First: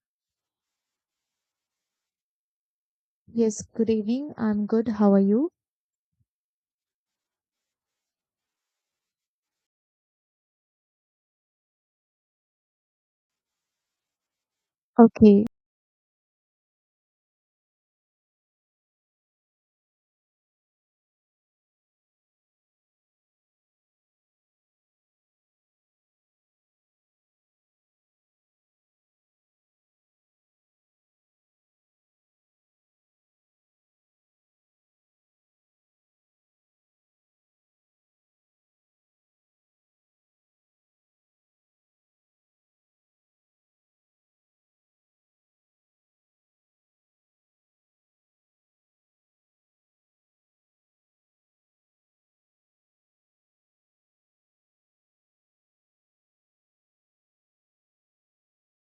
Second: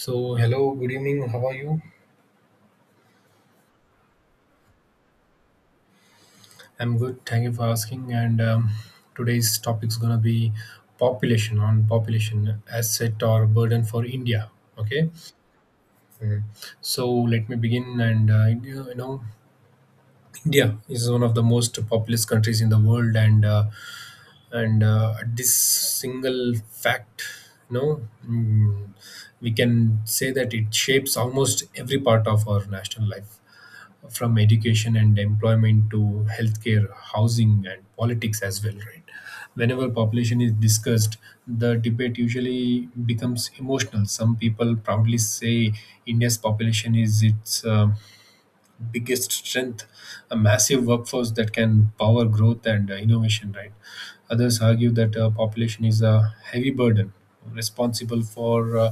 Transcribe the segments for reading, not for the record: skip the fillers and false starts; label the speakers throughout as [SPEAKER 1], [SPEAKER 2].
[SPEAKER 1] So, hello, good evening. How are you?
[SPEAKER 2] Yes, good evening. I'm good. How are you?
[SPEAKER 1] I'm good. Thank you for asking. And Today's topic is going to be population on population asset or burden for India. Okay.
[SPEAKER 2] Okay.
[SPEAKER 1] Mm. So, let me begin. And, you you know, India is one of the most populous countries in the world. And This single fact, you know, mm, we can say that it shapes almost every part of our national life from education and employment to healthcare, housing, and politics as well, right? Whenever population is discussed, the debate usually becomes emotional. Some people proudly say India's population is its biggest strength, a massive workforce that can power growth and innovation, right? Others argue that population is a heavy burden responsible for uh,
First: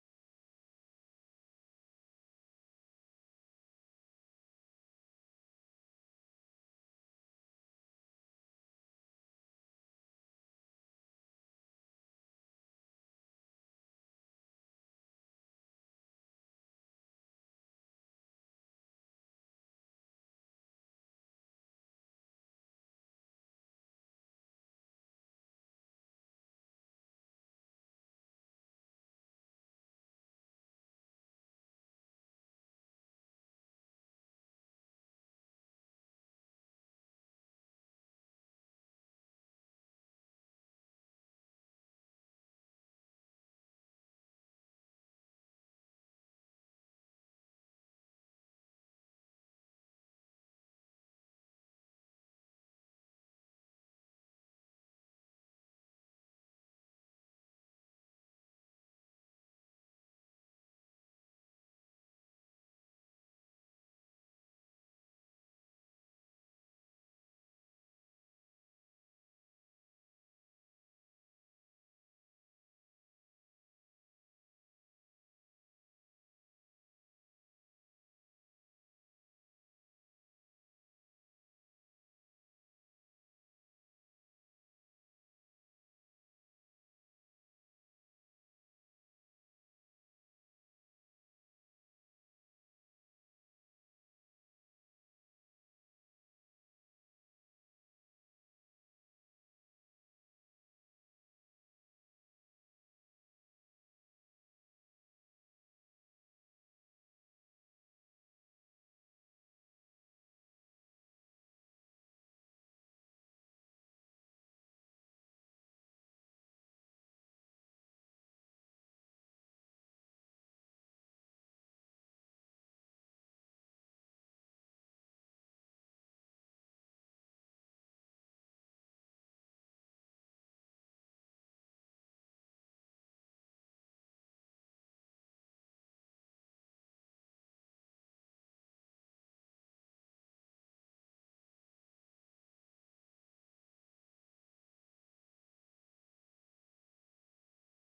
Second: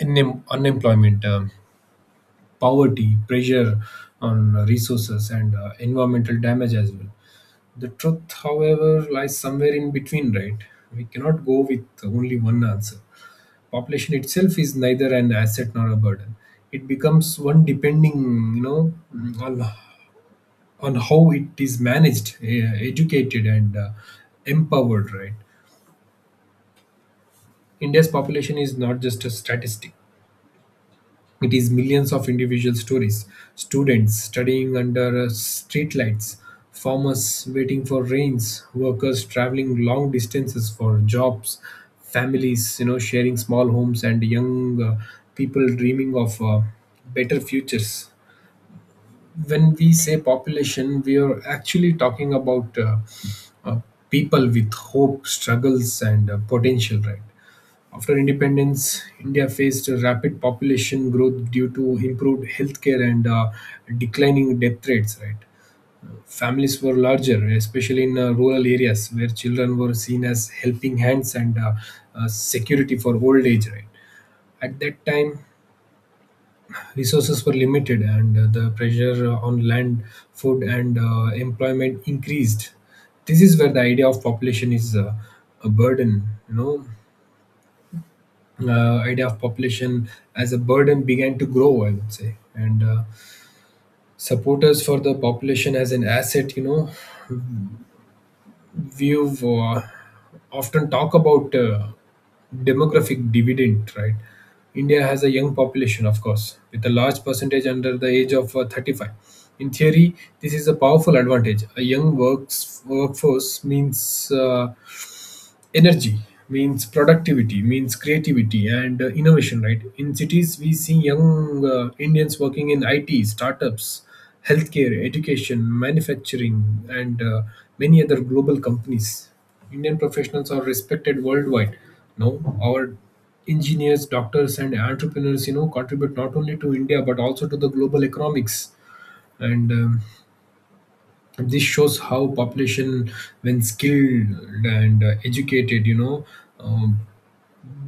[SPEAKER 1] unem- unemployment, poverty, pressure on resources, and environmental damage as well. The truth, however, lies somewhere in between, right? We cannot go with only one answer. Population itself is neither an asset nor a burden. It becomes one depending, you know, on on how it is managed, educated, and empowered, right? India's population is not just a statistic; it is millions of individual stories, students studying under streetlights, farmers waiting for rains, workers traveling long distances for jobs, families, you know, sharing small homes, and young people dreaming of better futures. When we say population, we are actually talking about uh, people with hope, struggles, and potential, right? After independence, India faced a rapid population growth due to improved healthcare and declining death rates. Right, families were larger, especially in rural areas where children were seen as helping hands and security for old age. Right, at that time, resources were limited, and the pressure on land, food, and employment increased. This is where the idea of population is a burden. You know, idea of population as a burden began to grow, I would say. And supporters for the population as an asset, you know, we've often talk about demographic dividend, right? India has a young population, of course, with a large percentage under the age of 35. In theory, this is a powerful advantage. A workforce means energy, means productivity, means creativity and innovation, right? In cities we see young indians working in it startups, healthcare, education, manufacturing, and many other global companies. Indian professionals are respected worldwide. No, our engineers, doctors, and entrepreneurs, you know, contribute not only to india but also to the global economics. And This shows how population, when skilled and educated, you know um,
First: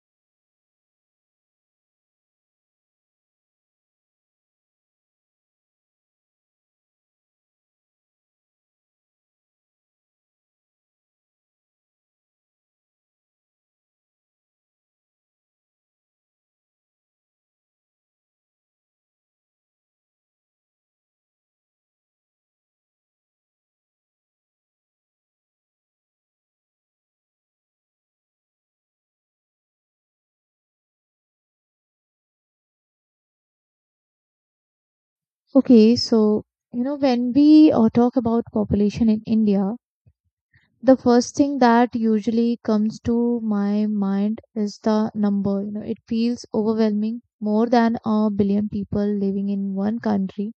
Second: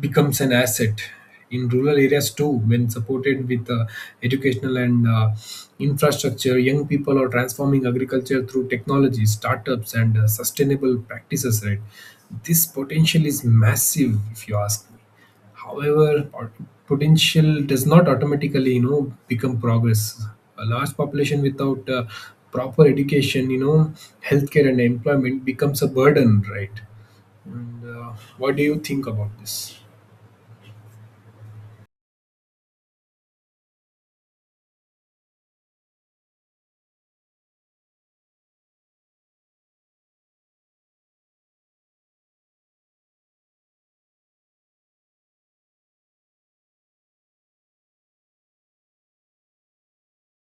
[SPEAKER 1] becomes an asset. In rural areas too, when supported with educational and infrastructure, young people are transforming agriculture through technology startups and sustainable practices, right? This potential is massive, if you ask me. However, potential does not automatically, you know, become progress. A large population without proper education, you know, healthcare, and employment becomes a burden, right? And what do you think about this?
[SPEAKER 2] Okay, so, you know, when we talk about population in India, the first thing that usually comes to my mind is the number. You know, it feels overwhelming. More than a billion people living in one country,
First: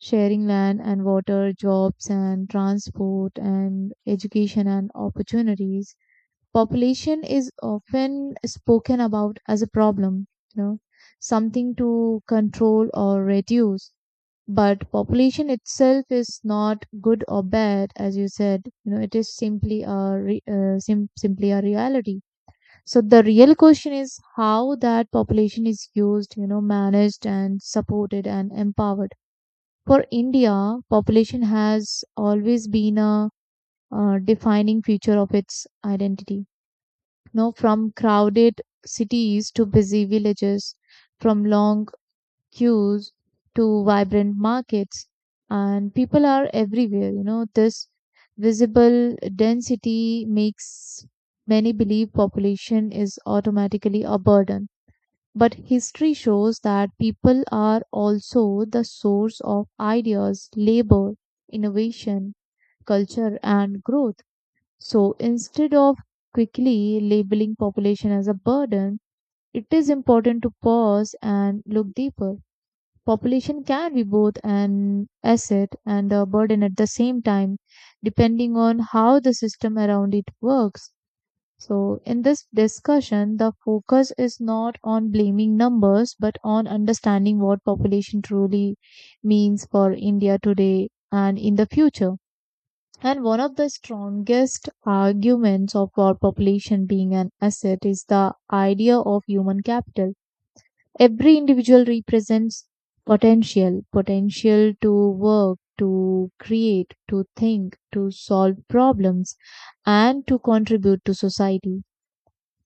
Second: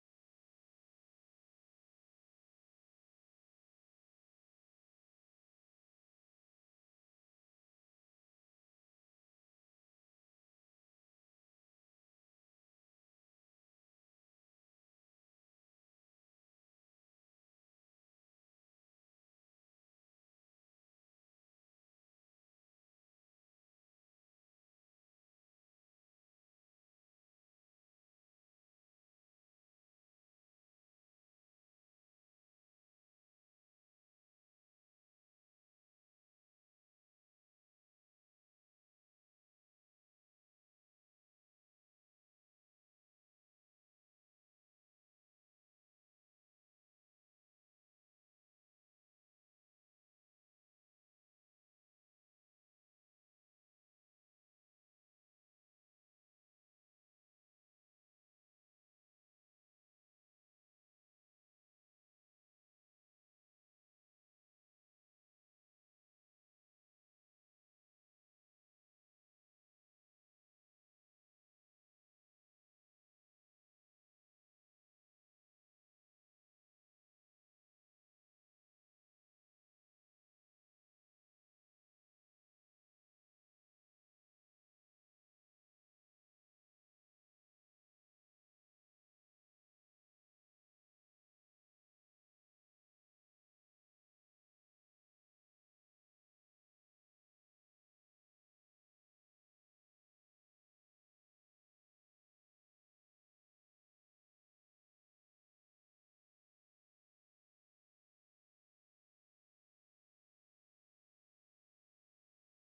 [SPEAKER 2] sharing land and water, jobs and transport and education and opportunities. Population is often spoken about as a problem, you know, something to control or reduce. But population itself is not good or bad, as you said. You know, it is simply a simply a reality. So the real question is how that population is used, you know, managed and supported and empowered. For India, population has always been a defining feature of its identity, no, from crowded cities to busy villages, from long queues to vibrant markets, and people are everywhere. You know, this visible density makes many believe population is automatically a burden. But history shows that people are also the source of ideas, labor, innovation, culture, and growth. So instead of quickly labeling population as a burden, it is important to pause and look deeper. Population can be both an asset and a burden at the same time, depending on how the system around it works. So, in this discussion, the focus is not on blaming numbers but on understanding what population truly means for India today and in the future. And one of the strongest arguments of our population being an asset is the idea of human capital. Every individual represents potential, potential to work, to create, to think, to solve problems, and to contribute to society.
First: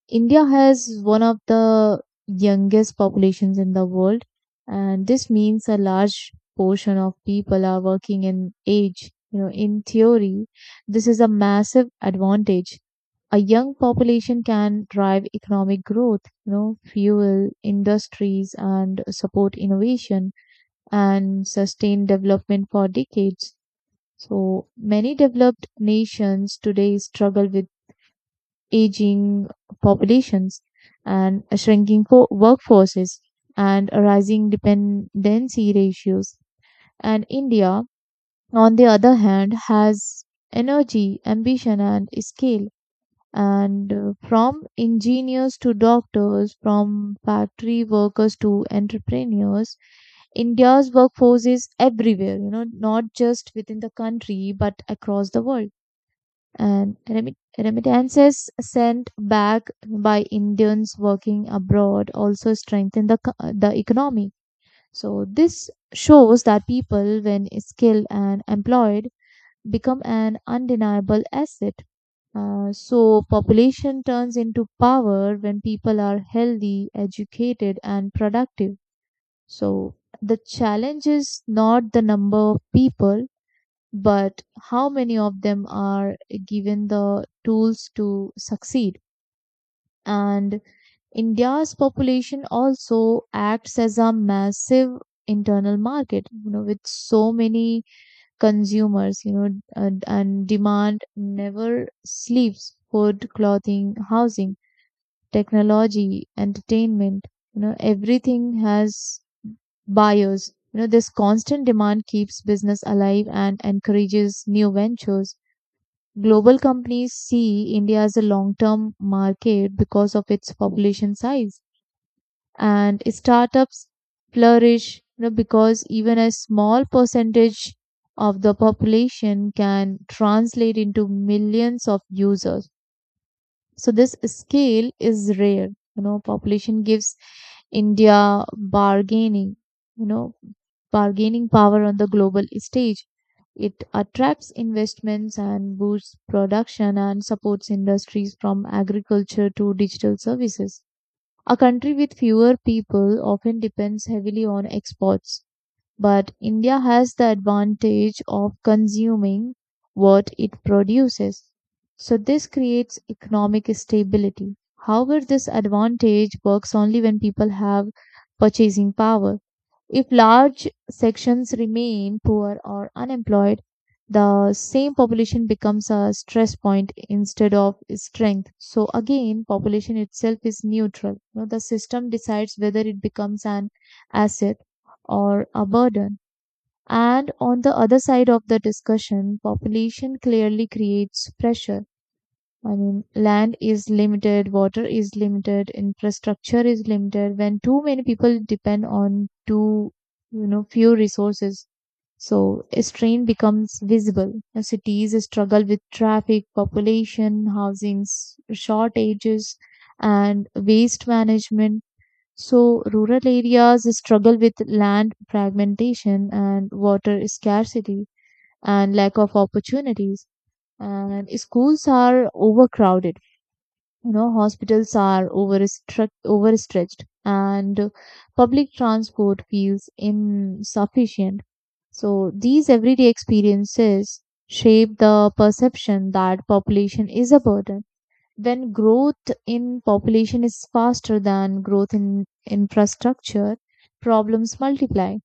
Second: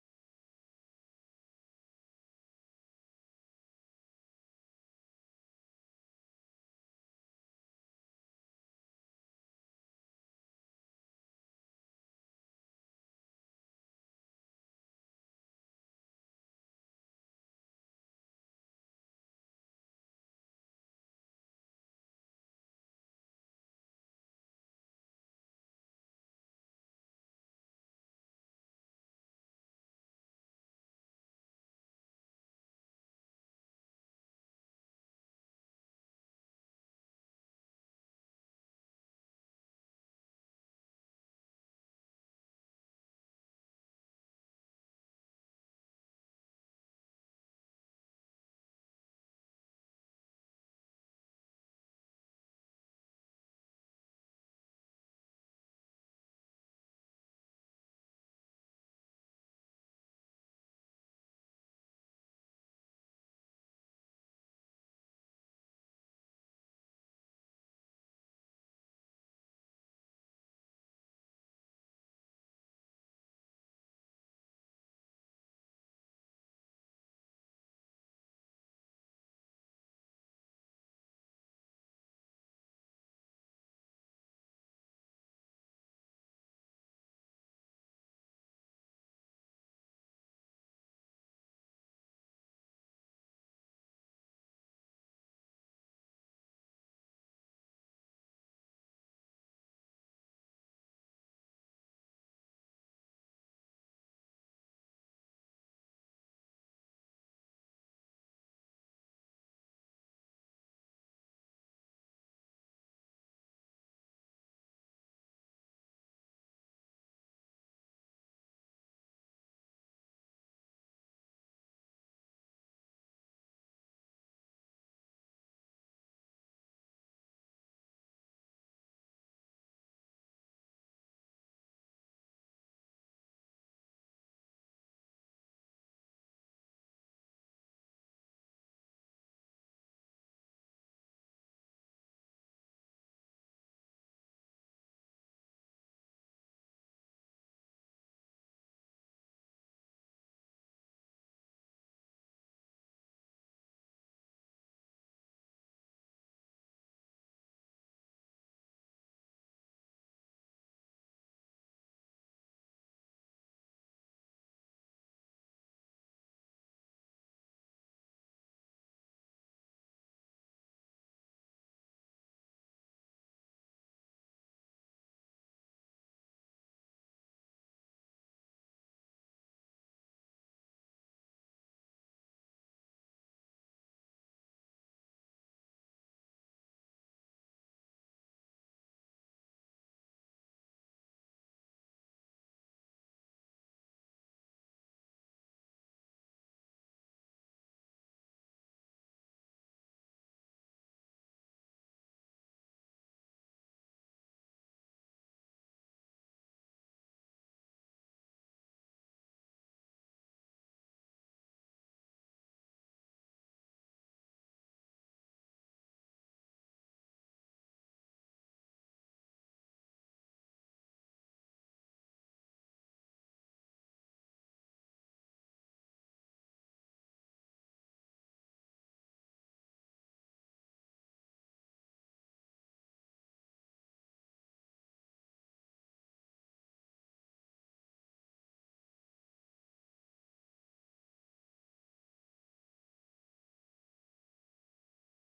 [SPEAKER 2] India has one of the youngest populations in the world, and this means a large portion of people are working in age. You know, in theory, this is a massive advantage. A young population can drive economic growth, you know, fuel industries and support innovation and sustain development for decades. So many developed nations today struggle with aging populations and shrinking workforces and rising dependency ratios. And India, on the other hand, has energy, ambition, and scale. And from engineers to doctors, from factory workers to entrepreneurs, India's workforce is everywhere, you know, not just within the country, but across the world, and remittances sent back by Indians working abroad also strengthen the economy. So, this shows that people, when skilled and employed, become an undeniable asset. So, population turns into power when people are healthy, educated, and productive. So, the challenge is not the number of people but how many of them are given the tools to succeed. And India's population also acts as a massive internal market, you know, with so many consumers, you know, and demand never sleeps. Food, clothing, housing, technology, entertainment, you know, everything has buyers. You know, this constant demand keeps business alive and encourages new ventures. Global companies see India as a long term market because of its population size, and startups flourish, you know, because even a small percentage of the population can translate into millions of users. So, this scale is rare. You know, population gives India bargaining, you know, bargaining power on the global stage. It attracts investments and boosts production and supports industries from agriculture to digital services. A country with fewer people often depends heavily on exports, but India has the advantage of consuming what it produces. So, this creates economic stability. However, this advantage works only when people have purchasing power. If large sections remain poor or unemployed, the same population becomes a stress point instead of strength. So again, population itself is neutral. You know, the system decides whether it becomes an asset or a burden. And on the other side of the discussion, population clearly creates pressure. I mean, land is limited, water is limited, infrastructure is limited. When too many people depend on too, you know, few resources, so a strain becomes visible. Now, cities struggle with traffic, population, housings shortages, and waste management. So rural areas struggle with land fragmentation and water scarcity and lack of opportunities. And schools are overcrowded, you know, hospitals are overstretched, and public transport feels insufficient. So these everyday experiences shape the perception that population is a burden. When growth in population is faster than growth in infrastructure, problems multiply,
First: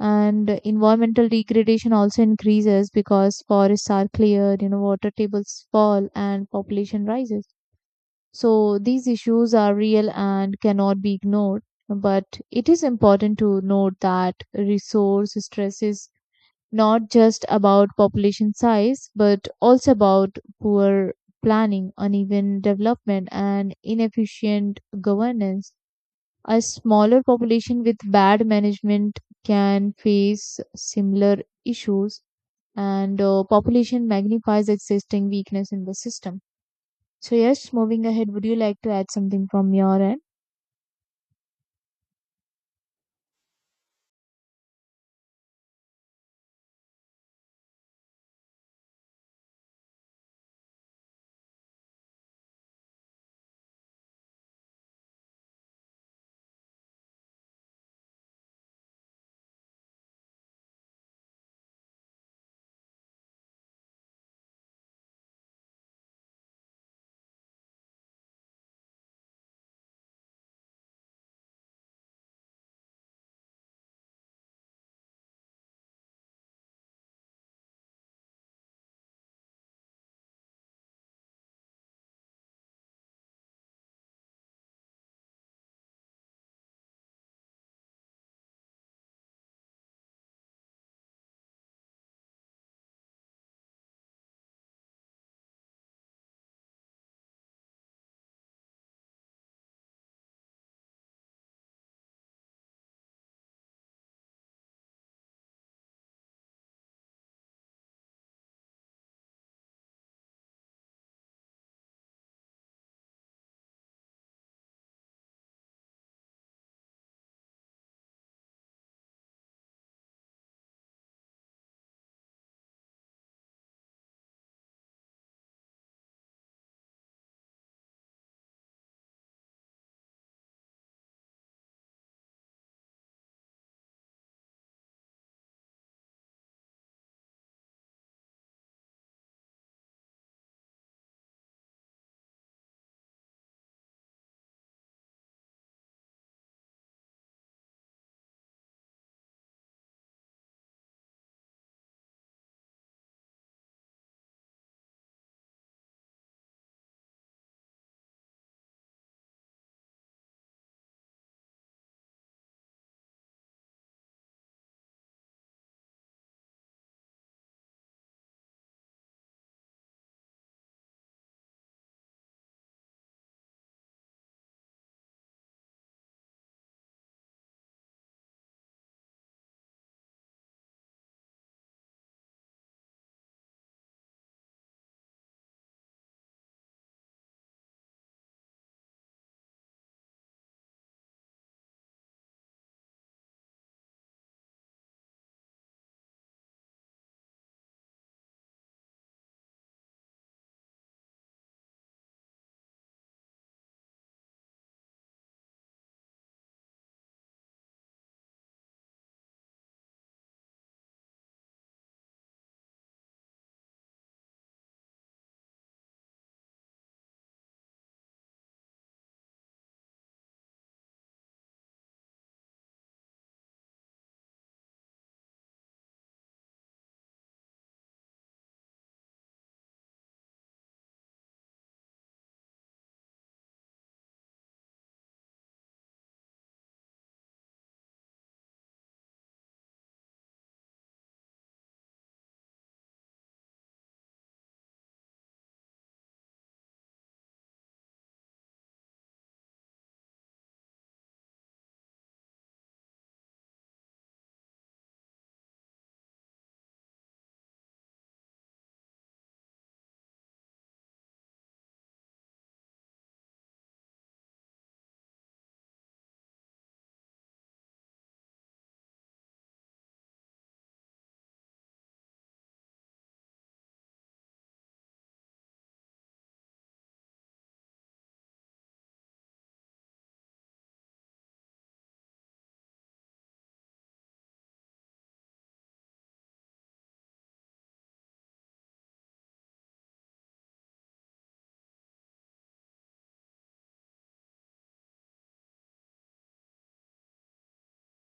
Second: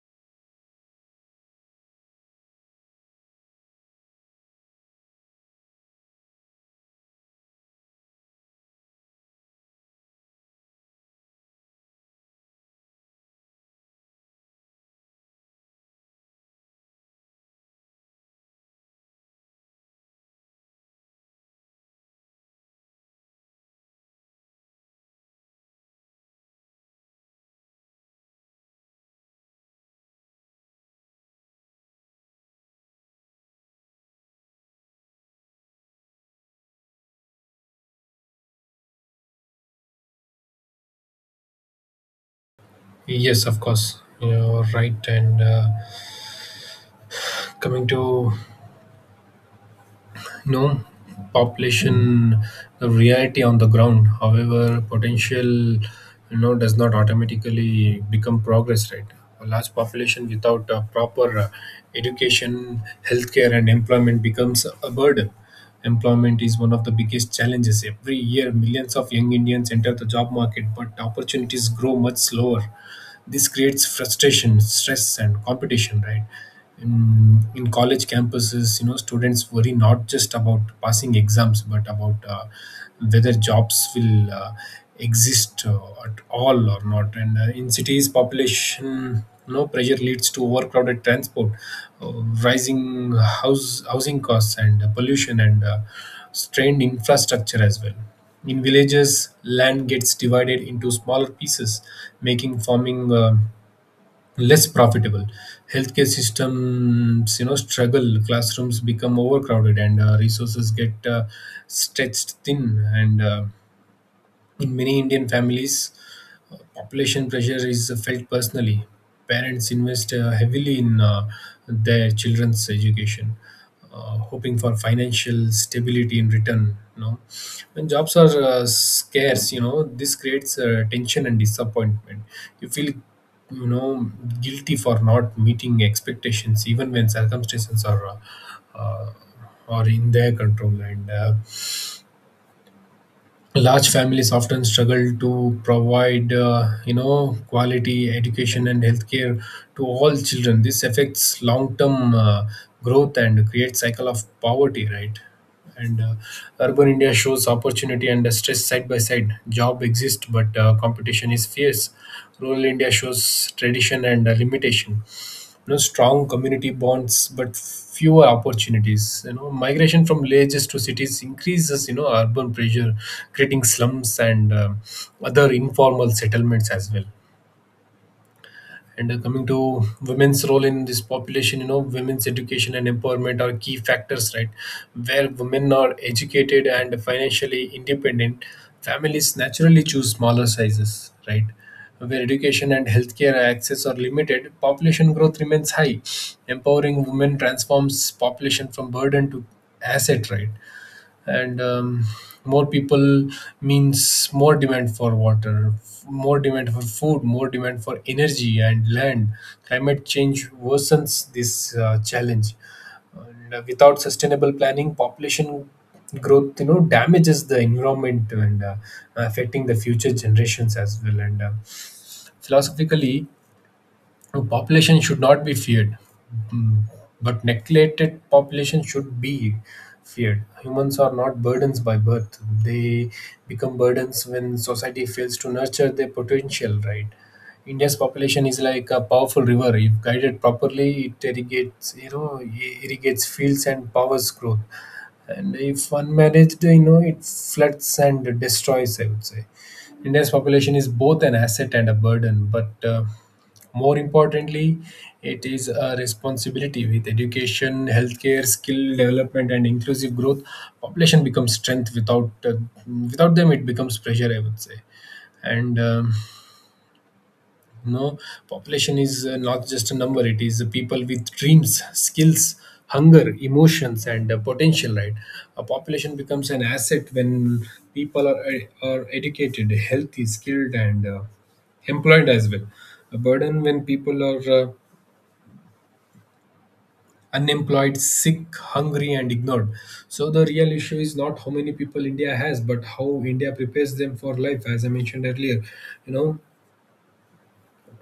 [SPEAKER 2] and environmental degradation also increases because forests are cleared, you know, water tables fall, and population rises. So these issues are real and cannot be ignored, but it is important to note that resource stress is not just about population size, but also about poor planning, uneven development, and inefficient governance. A smaller population with bad management can face similar issues, and population magnifies existing weakness in the system. So, yes, moving ahead, would you like to add something from your end?
[SPEAKER 1] Yes, of course. You're right. And coming to, no, population reality on the ground, however potential, you know, does not automatically become progress, right? A large population without proper education, healthcare, and employment becomes a burden. Employment is one of the biggest challenges. Every year millions of young indians enter the job market, but opportunities grow much slower. This creates frustration, stress, and competition, right? In college campuses, you know, students worry not just about passing exams but about whether jobs will exist at all or not. And in cities, population, you know, pressure leads to overcrowded transport, uh, rising house housing costs, and pollution, and strained infrastructure as well. In villages, land gets divided into smaller pieces, making farming less profitable. Healthcare systems, you know, struggle. Classrooms become overcrowded, and resources get stretched thin. And in many Indian families, population pressure is felt personally. Parents invest heavily in their children's education, hoping for financial stability in return. You know, when jobs are scarce, you know, this creates tension and disappointment. You feel, you know, guilty for not meeting expectations, even when circumstances are, uh, or in their control. And large families often struggle to provide, you know, quality education and healthcare to all children. This affects long term growth and creates cycle of poverty, right? And urban india shows opportunity and stress side by side. Job exists, but competition is fierce. Rural india shows tradition and limitation, you know, strong community bonds but fewer opportunities. You know, migration from villages to cities increases, you know, urban pressure, creating slums and other informal settlements as well. And coming to women's role in this population, you know, women's education and empowerment are key factors, right? Where women are educated and financially independent, families naturally choose smaller sizes, right? Where education and healthcare access are limited, population growth remains high. Empowering women transforms population from burden to asset, right? and More people means more demand for water, more demand for food, more demand for energy and land. Climate change worsens this challenge. And without sustainable planning, population growth, you know, damages the environment and affecting the future generations as well. And philosophically, no, population should not be feared, mm, but neglected population should be feared. Humans are not burdens by birth; they become burdens when society fails to nurture their potential. Right? India's population is like a powerful river. If guided properly, it irrigates, you know, irrigates fields and powers growth. And if unmanaged, you know, it floods and destroys, I would say. India's population is both an asset and a burden, but more importantly, it is a responsibility. With education, healthcare, skill development, and inclusive growth, population becomes strength. Without them, it becomes pressure, I would say. And No, population is not just a number, it is people with dreams, skills, hunger, emotions, and potential, right? A population becomes an asset when people are, are educated, healthy, skilled, and employed as well. A burden when people are unemployed, sick, hungry, and ignored. So, the real issue is not how many people India has, but how India prepares them for life, as I mentioned earlier. You know,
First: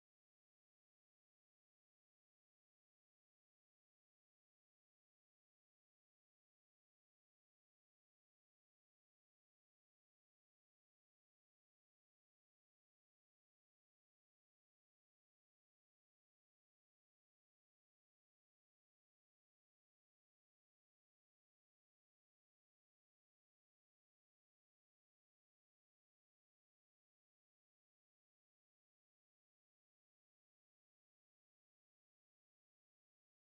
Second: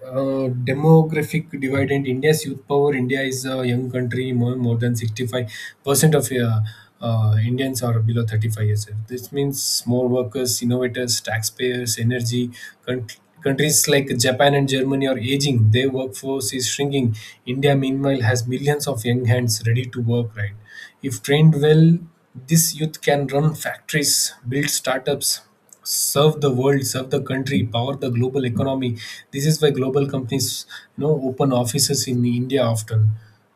[SPEAKER 1] demographic divide in India's youth power. India is a young country. More than 65% of Indians are below 35 years old. This means more workers, innovators, taxpayers, energy. Con- Countries like Japan and Germany are aging. Their workforce is shrinking. India, meanwhile, has millions of young hands ready to work, right? If trained well, this youth can run factories, build startups, serve the world, serve the country, power the global economy. This is why global companies, you know, open offices in India often.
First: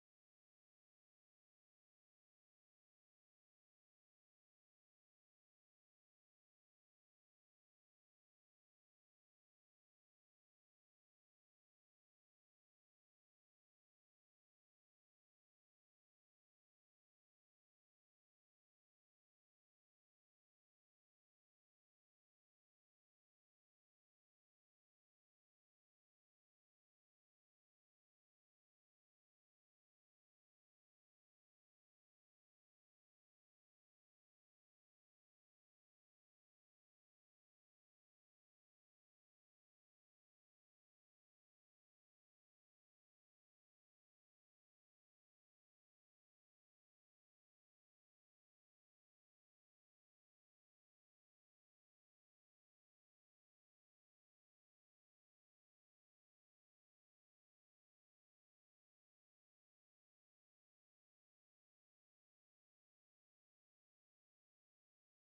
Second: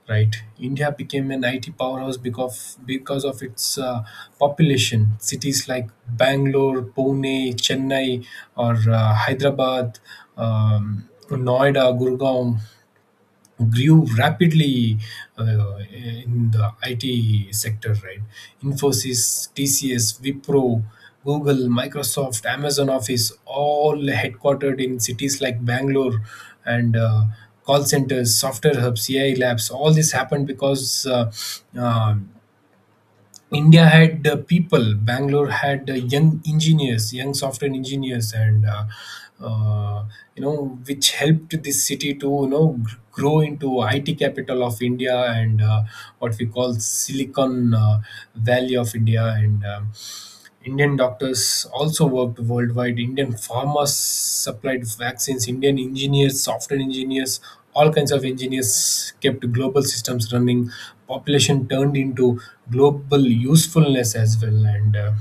[SPEAKER 1] Right, India became an IT powerhouse because of its population. Cities like Bangalore, Pune, Chennai, or Hyderabad, Noida, Gurgaon grew rapidly uh, in the IT sector, right? Infosys, TCS, Wipro, Google, Microsoft, Amazon Office, all headquartered in cities like Bangalore, and call centers, software hubs, AI labs. All this happened because um India had people, Bangalore had young engineers, young software engineers, and uh, you know, which helped this city to, you know, grow into IT capital of India, and what we call Silicon Valley of India. And. Indian doctors also worked worldwide. Indian farmers supplied vaccines. Indian engineers, software engineers, all kinds of engineers kept global systems running. Population turned into global usefulness as well. And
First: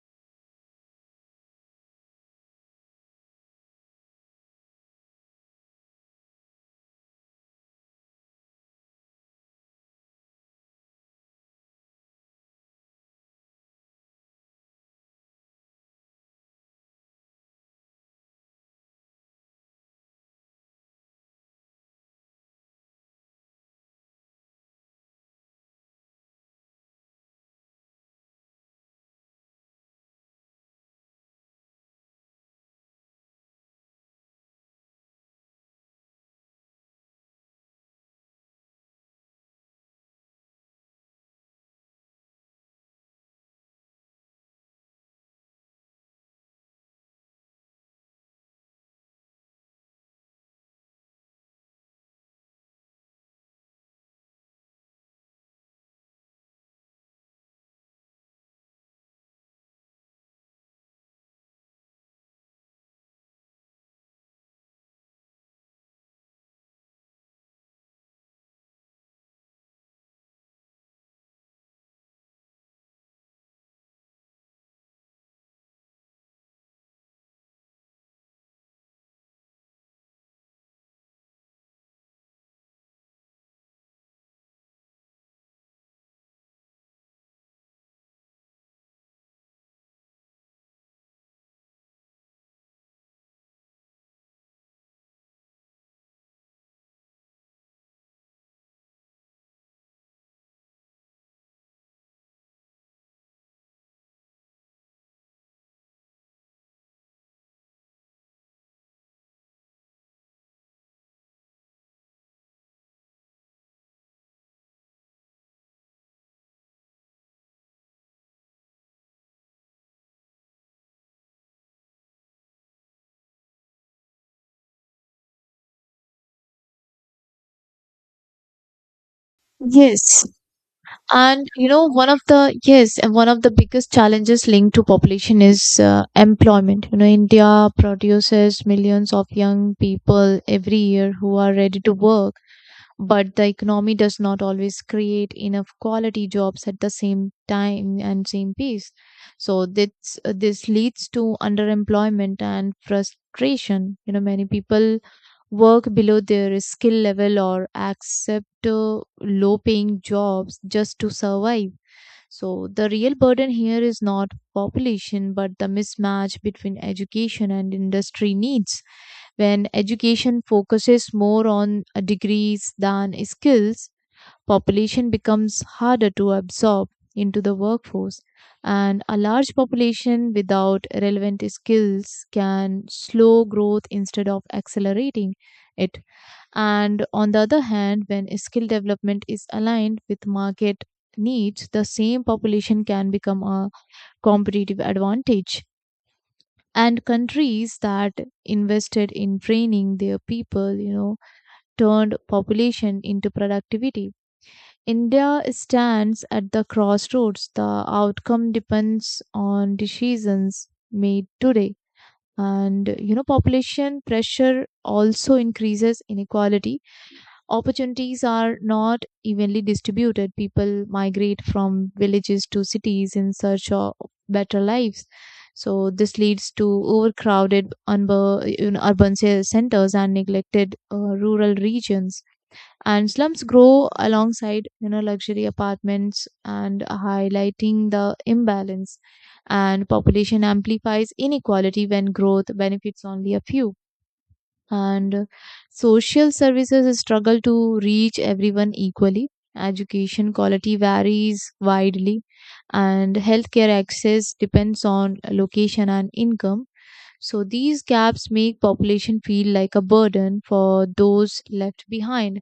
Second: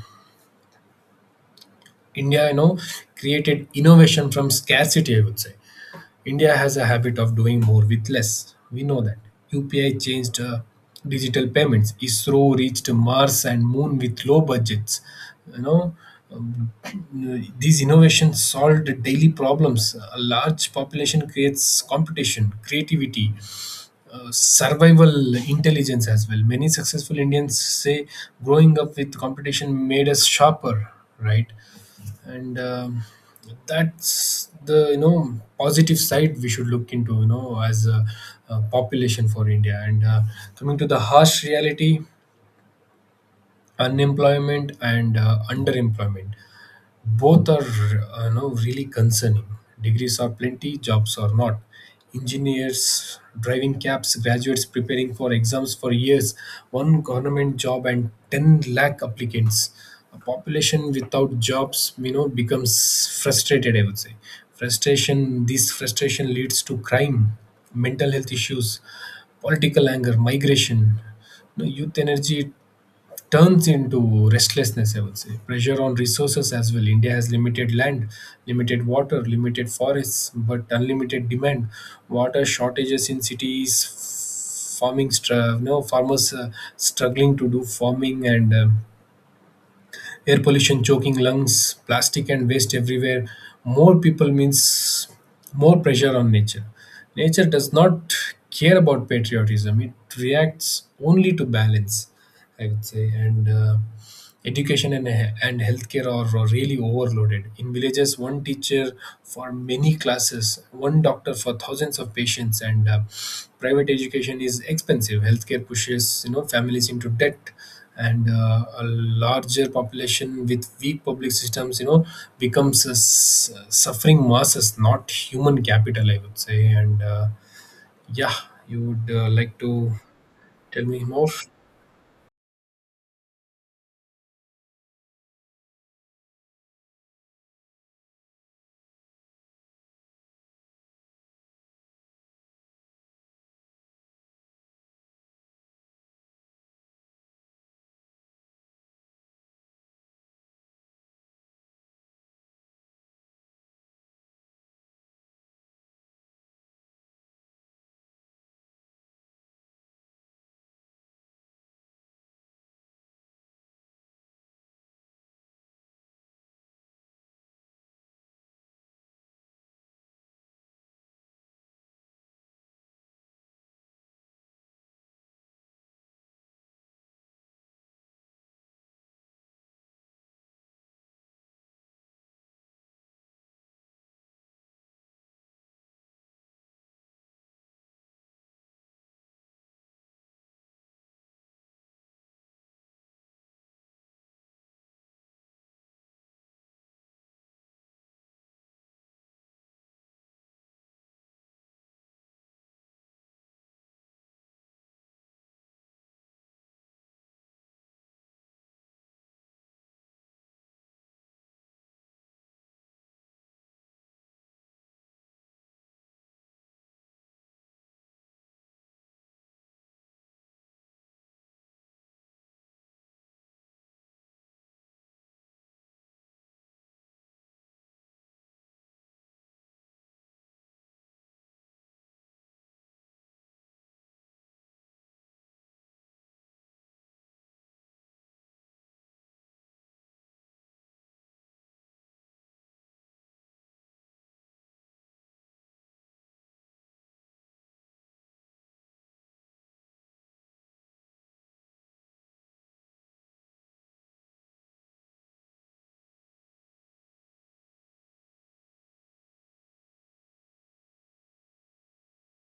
[SPEAKER 1] India, you know, created innovation from scarcity, I would say. India has a habit of doing more with less. We know that. UPI changed digital payments. ISRO reached Mars and Moon with low budgets. You know, um, these innovations solved daily problems. A large population creates competition, creativity, survival intelligence as well. Many successful Indians say growing up with competition made us sharper, right? and That's the, you know, positive side we should look into, you know, as a population for india. And coming to the harsh reality, unemployment and underemployment, both are, you know, really concerning. Degrees are plenty, jobs are not. Engineers driving cabs, graduates preparing for exams for years, one government job and 10 lakh applicants. A population without jobs, you know, becomes frustrated, I would say. This frustration leads to crime, mental health issues, political anger, migration. You know, youth energy turns into restlessness, I would say. Pressure on resources as well. India has limited land, limited water, limited forests, but unlimited demand. Water shortages in cities, farming, str- no, farmers struggling to do farming and air pollution choking lungs, plastic and waste everywhere. More people means more pressure on nature. Nature does not care about patriotism, it reacts only to balance, I would say. And Education and healthcare are really overloaded. In villages, one teacher for many classes, one doctor for thousands of patients, and private education is expensive. Healthcare pushes families into debt and a larger population with weak public systems becomes a suffering masses, not human capital, I would say. And yeah You would like to
[SPEAKER 2] Yes,
[SPEAKER 1] tell me more.
[SPEAKER 2] and you know, one of the yes, and one of the biggest challenges linked to population is employment. You know, India produces millions of young people every year who are ready to work, but the economy does not always create enough quality jobs at the same time and same pace. So this leads to underemployment and frustration. You know, many people work below their skill level or accept low paying jobs just to survive. So, the real burden here is not population but the mismatch between education and industry needs. When education focuses more on degrees than skills, population becomes harder to absorb into the workforce, and a large population without relevant skills can slow growth instead of accelerating it. And on the other hand, when skill development is aligned with market needs, the same population can become a competitive advantage. And countries that invested in training their people, you know, turned population into productivity. India stands at the crossroads. The outcome depends on decisions made today. And you know, population pressure also increases inequality. Opportunities are not evenly distributed. People migrate from villages to cities in search of better lives. So this leads to overcrowded you know, urban centers and neglected rural regions, and slums grow alongside, you know, luxury apartments, and highlighting the imbalance. And population amplifies inequality when growth benefits only a few, and social services struggle to reach everyone equally. Education quality varies widely, and healthcare access depends on location and income. So these gaps make population feel like a burden for those left behind.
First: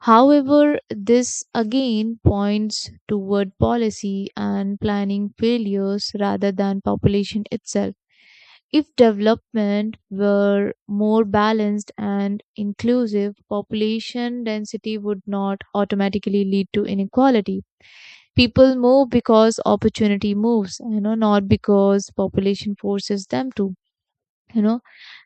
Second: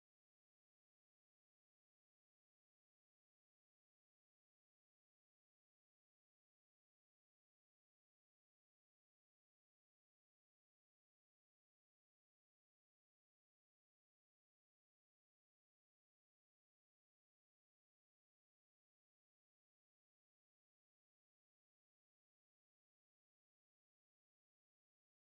[SPEAKER 2] However, this again points toward policy and planning failures rather than population itself. If development were more balanced and inclusive, population density would not automatically lead to inequality. People move because opportunity moves, you know, not because population forces them to. You know,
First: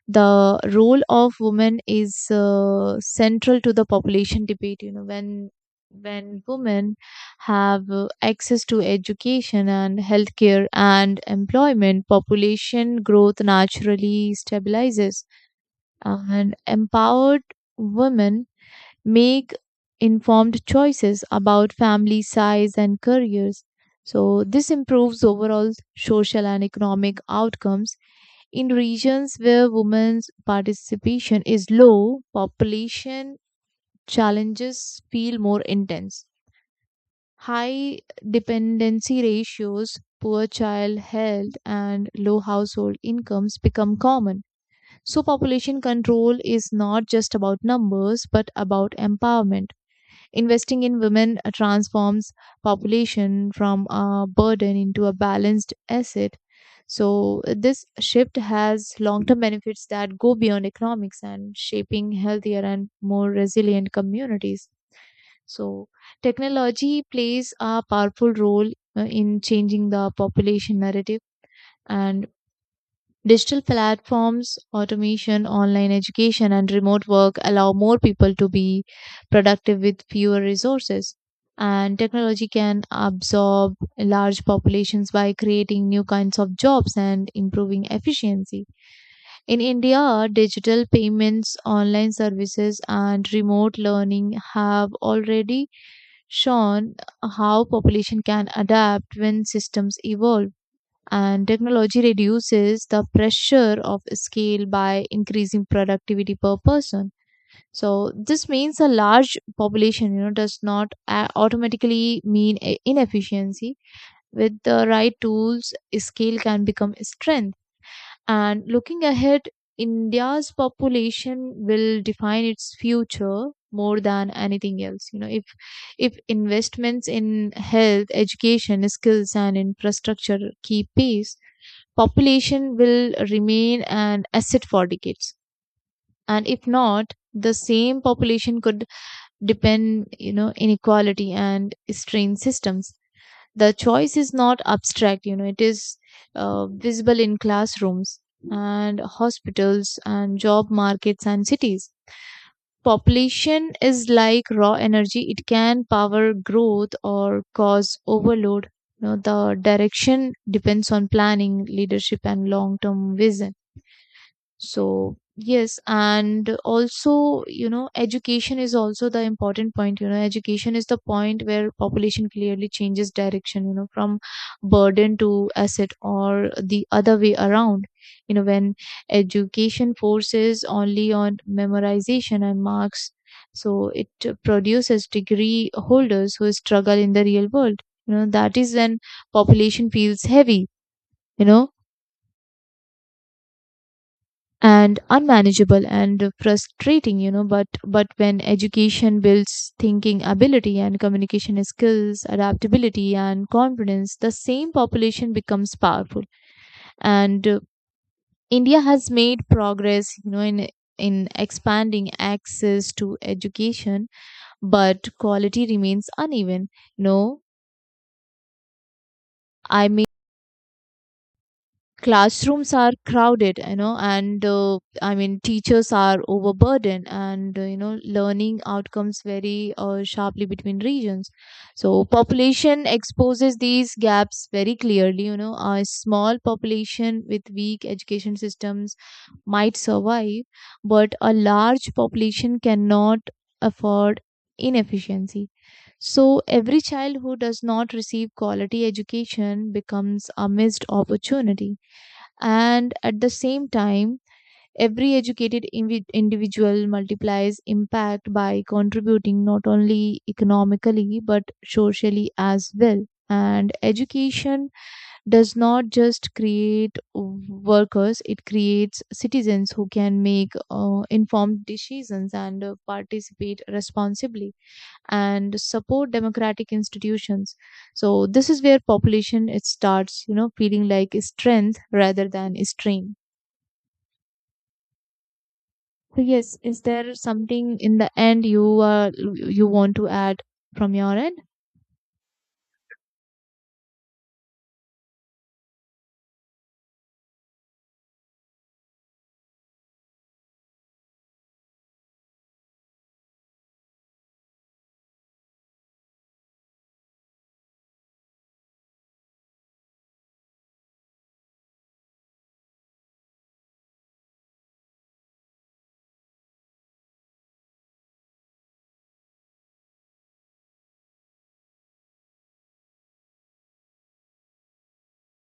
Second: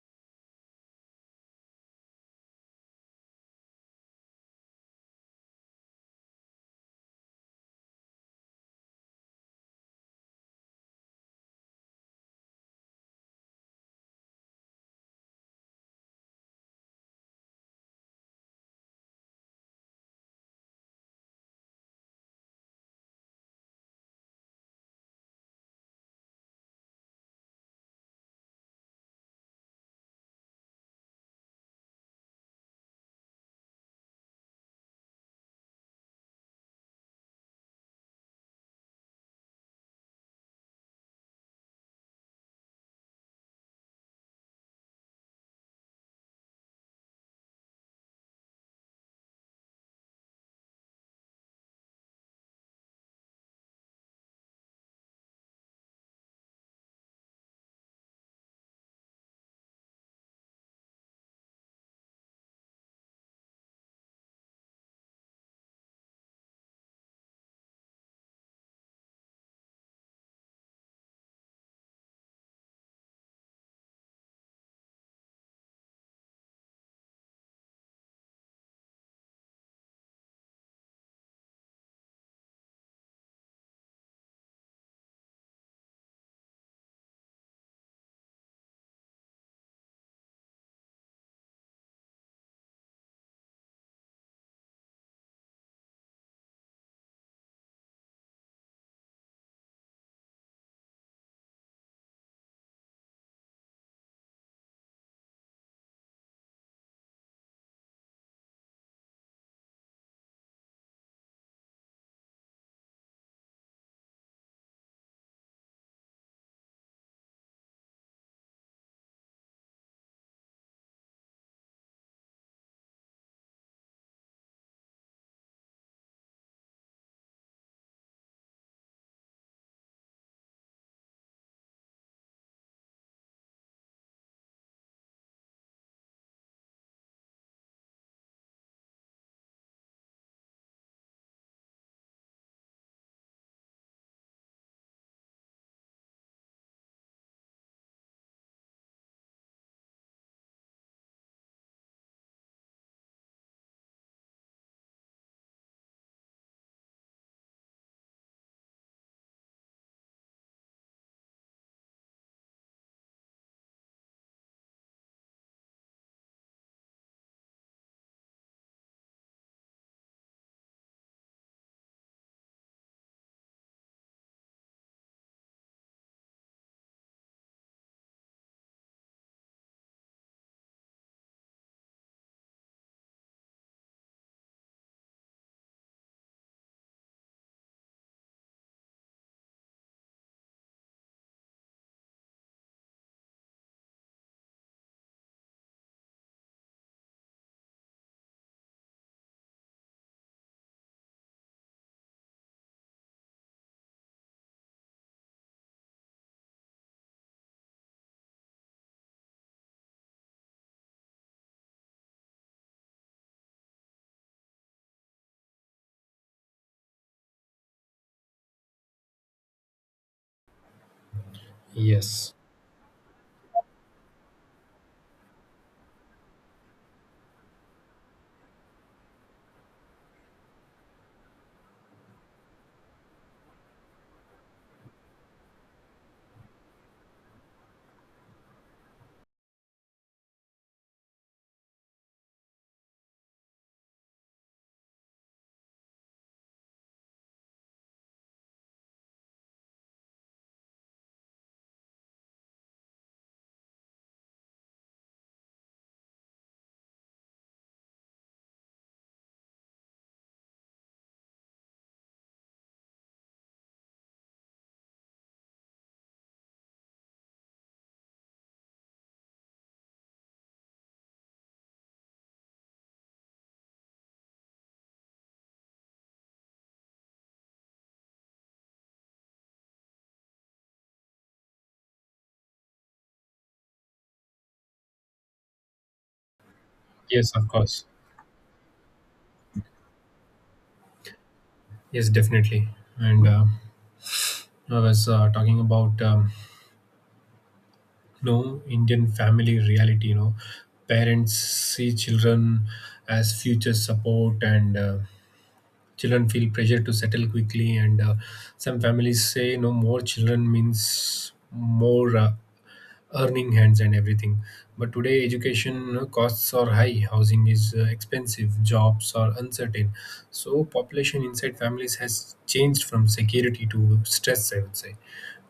[SPEAKER 2] the role of women is central to the population debate. You know, when women have access to education and healthcare and employment, population growth naturally stabilizes, and empowered women make informed choices about family size and careers. So this improves overall social and economic outcomes. In regions where women's participation is low, population challenges feel more intense. High dependency ratios, poor child health, and low household incomes become common. So, population control is not just about numbers but about empowerment. Investing in women transforms population from a burden into a balanced asset. So this shift has long-term benefits that go beyond economics and shaping healthier and more resilient communities. So technology plays a powerful role in changing the population narrative. And digital platforms, automation, online education, and remote work allow more people to be productive with fewer resources. And technology can absorb large populations by creating new kinds of jobs and improving efficiency. In India, digital payments, online services, and remote learning have already shown how population can adapt when systems evolve, and technology reduces the pressure of scale by increasing productivity per person. So this means a large population, you know, does not automatically mean inefficiency. With the right tools, scale can become strength. And looking ahead, India's population will define its future more than anything else. You know, if investments in health, education, skills, and infrastructure keep pace, population will remain an asset for decades. And if not, the same population could depend, you know, inequality and strain systems. The choice is not abstract, you know, it is visible in classrooms and hospitals and job markets and cities. Population is like raw energy, it can power growth or cause overload. You know, the direction depends on planning, leadership, and long term vision. So yes, and also, you know, education is also the important point. You know, education is the point where population clearly changes direction, you know, from burden to asset or the other way around. You know, when education forces only on memorization and marks, so it produces degree holders who struggle in the real world. You know, that is when population feels heavy, you know, and unmanageable and frustrating. You know, but when education builds thinking ability and communication skills, adaptability and confidence, the same population becomes powerful. And India has made progress, you know, in expanding access to education, but quality remains uneven. You know I
[SPEAKER 1] Yes,
[SPEAKER 2] Classrooms are crowded, you know, and I mean teachers are overburdened, and you know, learning outcomes vary sharply between regions. So population exposes these gaps very clearly. You know, a small population with weak education systems might survive, but a large population cannot afford inefficiency. So every child who does not receive quality education becomes a missed opportunity. And at the same time, every educated individual multiplies impact by contributing not only economically but socially as well. And education does not just create workers, it creates citizens who can make informed decisions and participate responsibly and support democratic institutions. So this is where population it starts, you know, feeling like a strength rather than a strain. So yes, is there
[SPEAKER 1] yes, of
[SPEAKER 2] something
[SPEAKER 1] course.
[SPEAKER 2] in the end you you want to add from your end?
[SPEAKER 1] Yes, definitely. And I was talking about no Indian family reality, you know. Parents see children as future support, and children feel pressure to settle quickly, and some families say no, more children means more earning hands and everything. But today, education costs are high, housing is expensive, jobs are uncertain. So, population inside families has changed from security to stress, I would say.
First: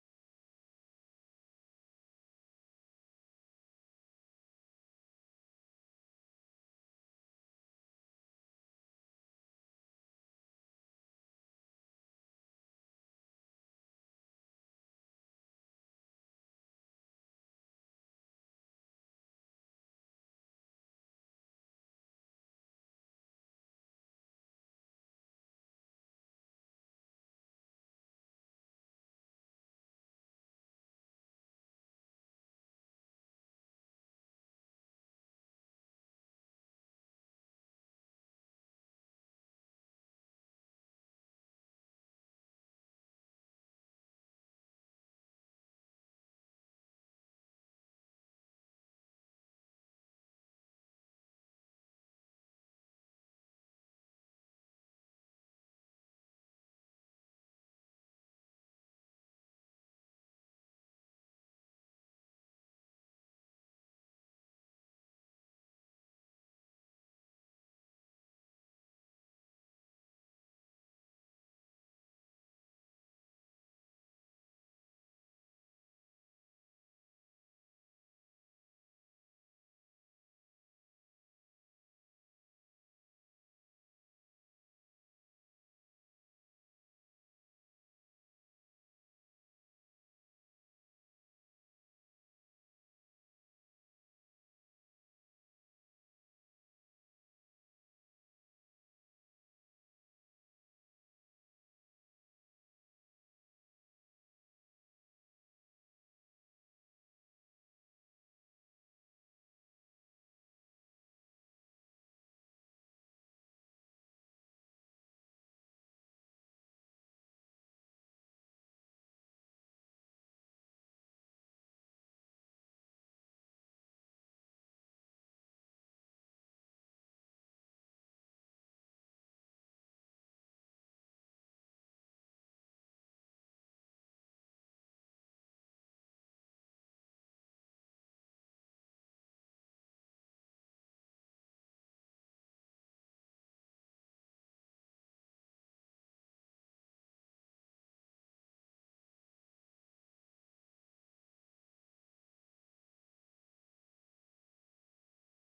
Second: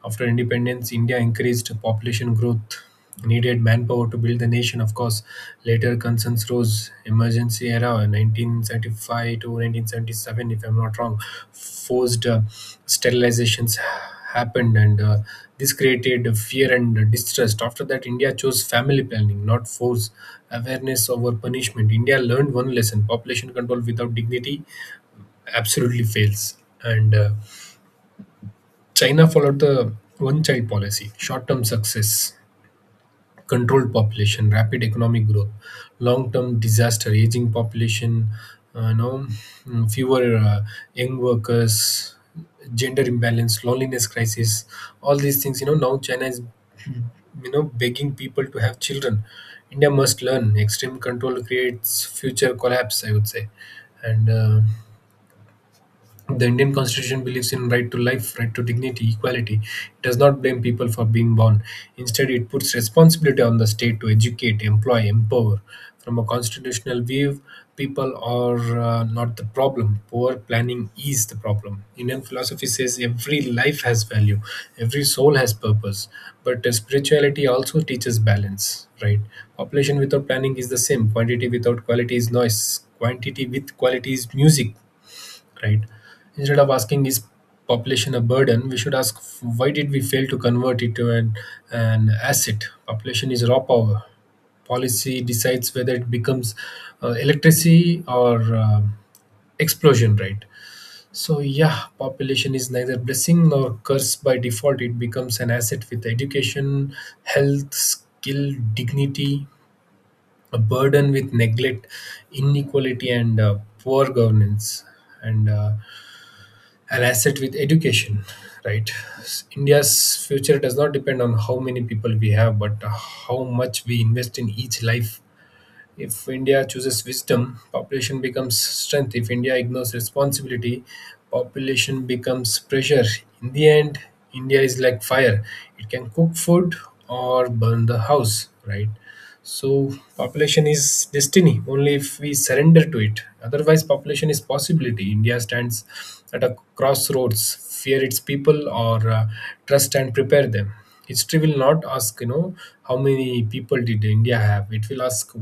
[SPEAKER 1] After independence, India increased population growth, needed manpower to build the nation. Of course, later concerns rose. Emergency era, 1975 to 1977, if I'm not wrong, forced sterilizations happened, and this created fear and distrust. After that, India chose family planning, not force, awareness over punishment. India learned one lesson: population control without dignity absolutely fails. And China followed the one child policy. Short term success, controlled population, rapid economic growth. Long term disaster, aging population, uh, you know, fewer young workers, gender imbalance, loneliness crisis, all these things. You know, now China is, you know, begging people to have children. India must learn. Extreme control creates future collapse, I would say. And The Indian Constitution believes in right to life, right to dignity, equality. It does not blame people for being born. Instead, it puts responsibility on the state to educate, employ, empower. From a constitutional view, people are not the problem. Poor planning is the problem. Indian philosophy says every life has value, every soul has purpose. But spirituality also teaches balance, right? Population without planning is the same. Quantity without quality is noise. Quantity with quality is music, right? Instead of asking is population a burden, we should ask why did we fail to convert it to an asset? Population is raw power. Policy decides whether it becomes electricity or explosion, right? So yeah, population is neither blessing nor curse by default. It becomes an asset with education, health, skill, dignity, a burden with neglect, inequality, and poor governance. And An asset with education, right? India's future does not depend on how many people we have, but how much we invest in each life. If India chooses wisdom, population becomes strength. If India ignores responsibility, population becomes pressure. In the end, India is like fire. It can cook food or burn the house, right? So population is destiny only if we surrender to it. Otherwise, population is possibility. India stands at a crossroads. Fear its people, or trust and prepare them. History will not ask, you know, how many people did India have. It will ask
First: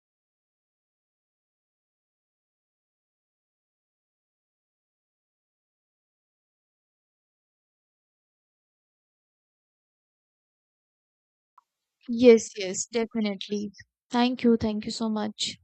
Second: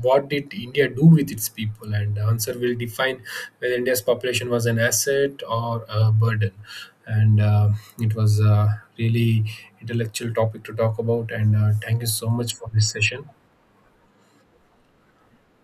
[SPEAKER 1] what did India do with its people? And the answer will define whether India's population was an asset or a burden. And It was a really intellectual topic to talk about. And thank you so much
[SPEAKER 2] Yes,
[SPEAKER 1] for
[SPEAKER 2] yes,
[SPEAKER 1] this session.
[SPEAKER 2] definitely. Thank you. Thank you so much.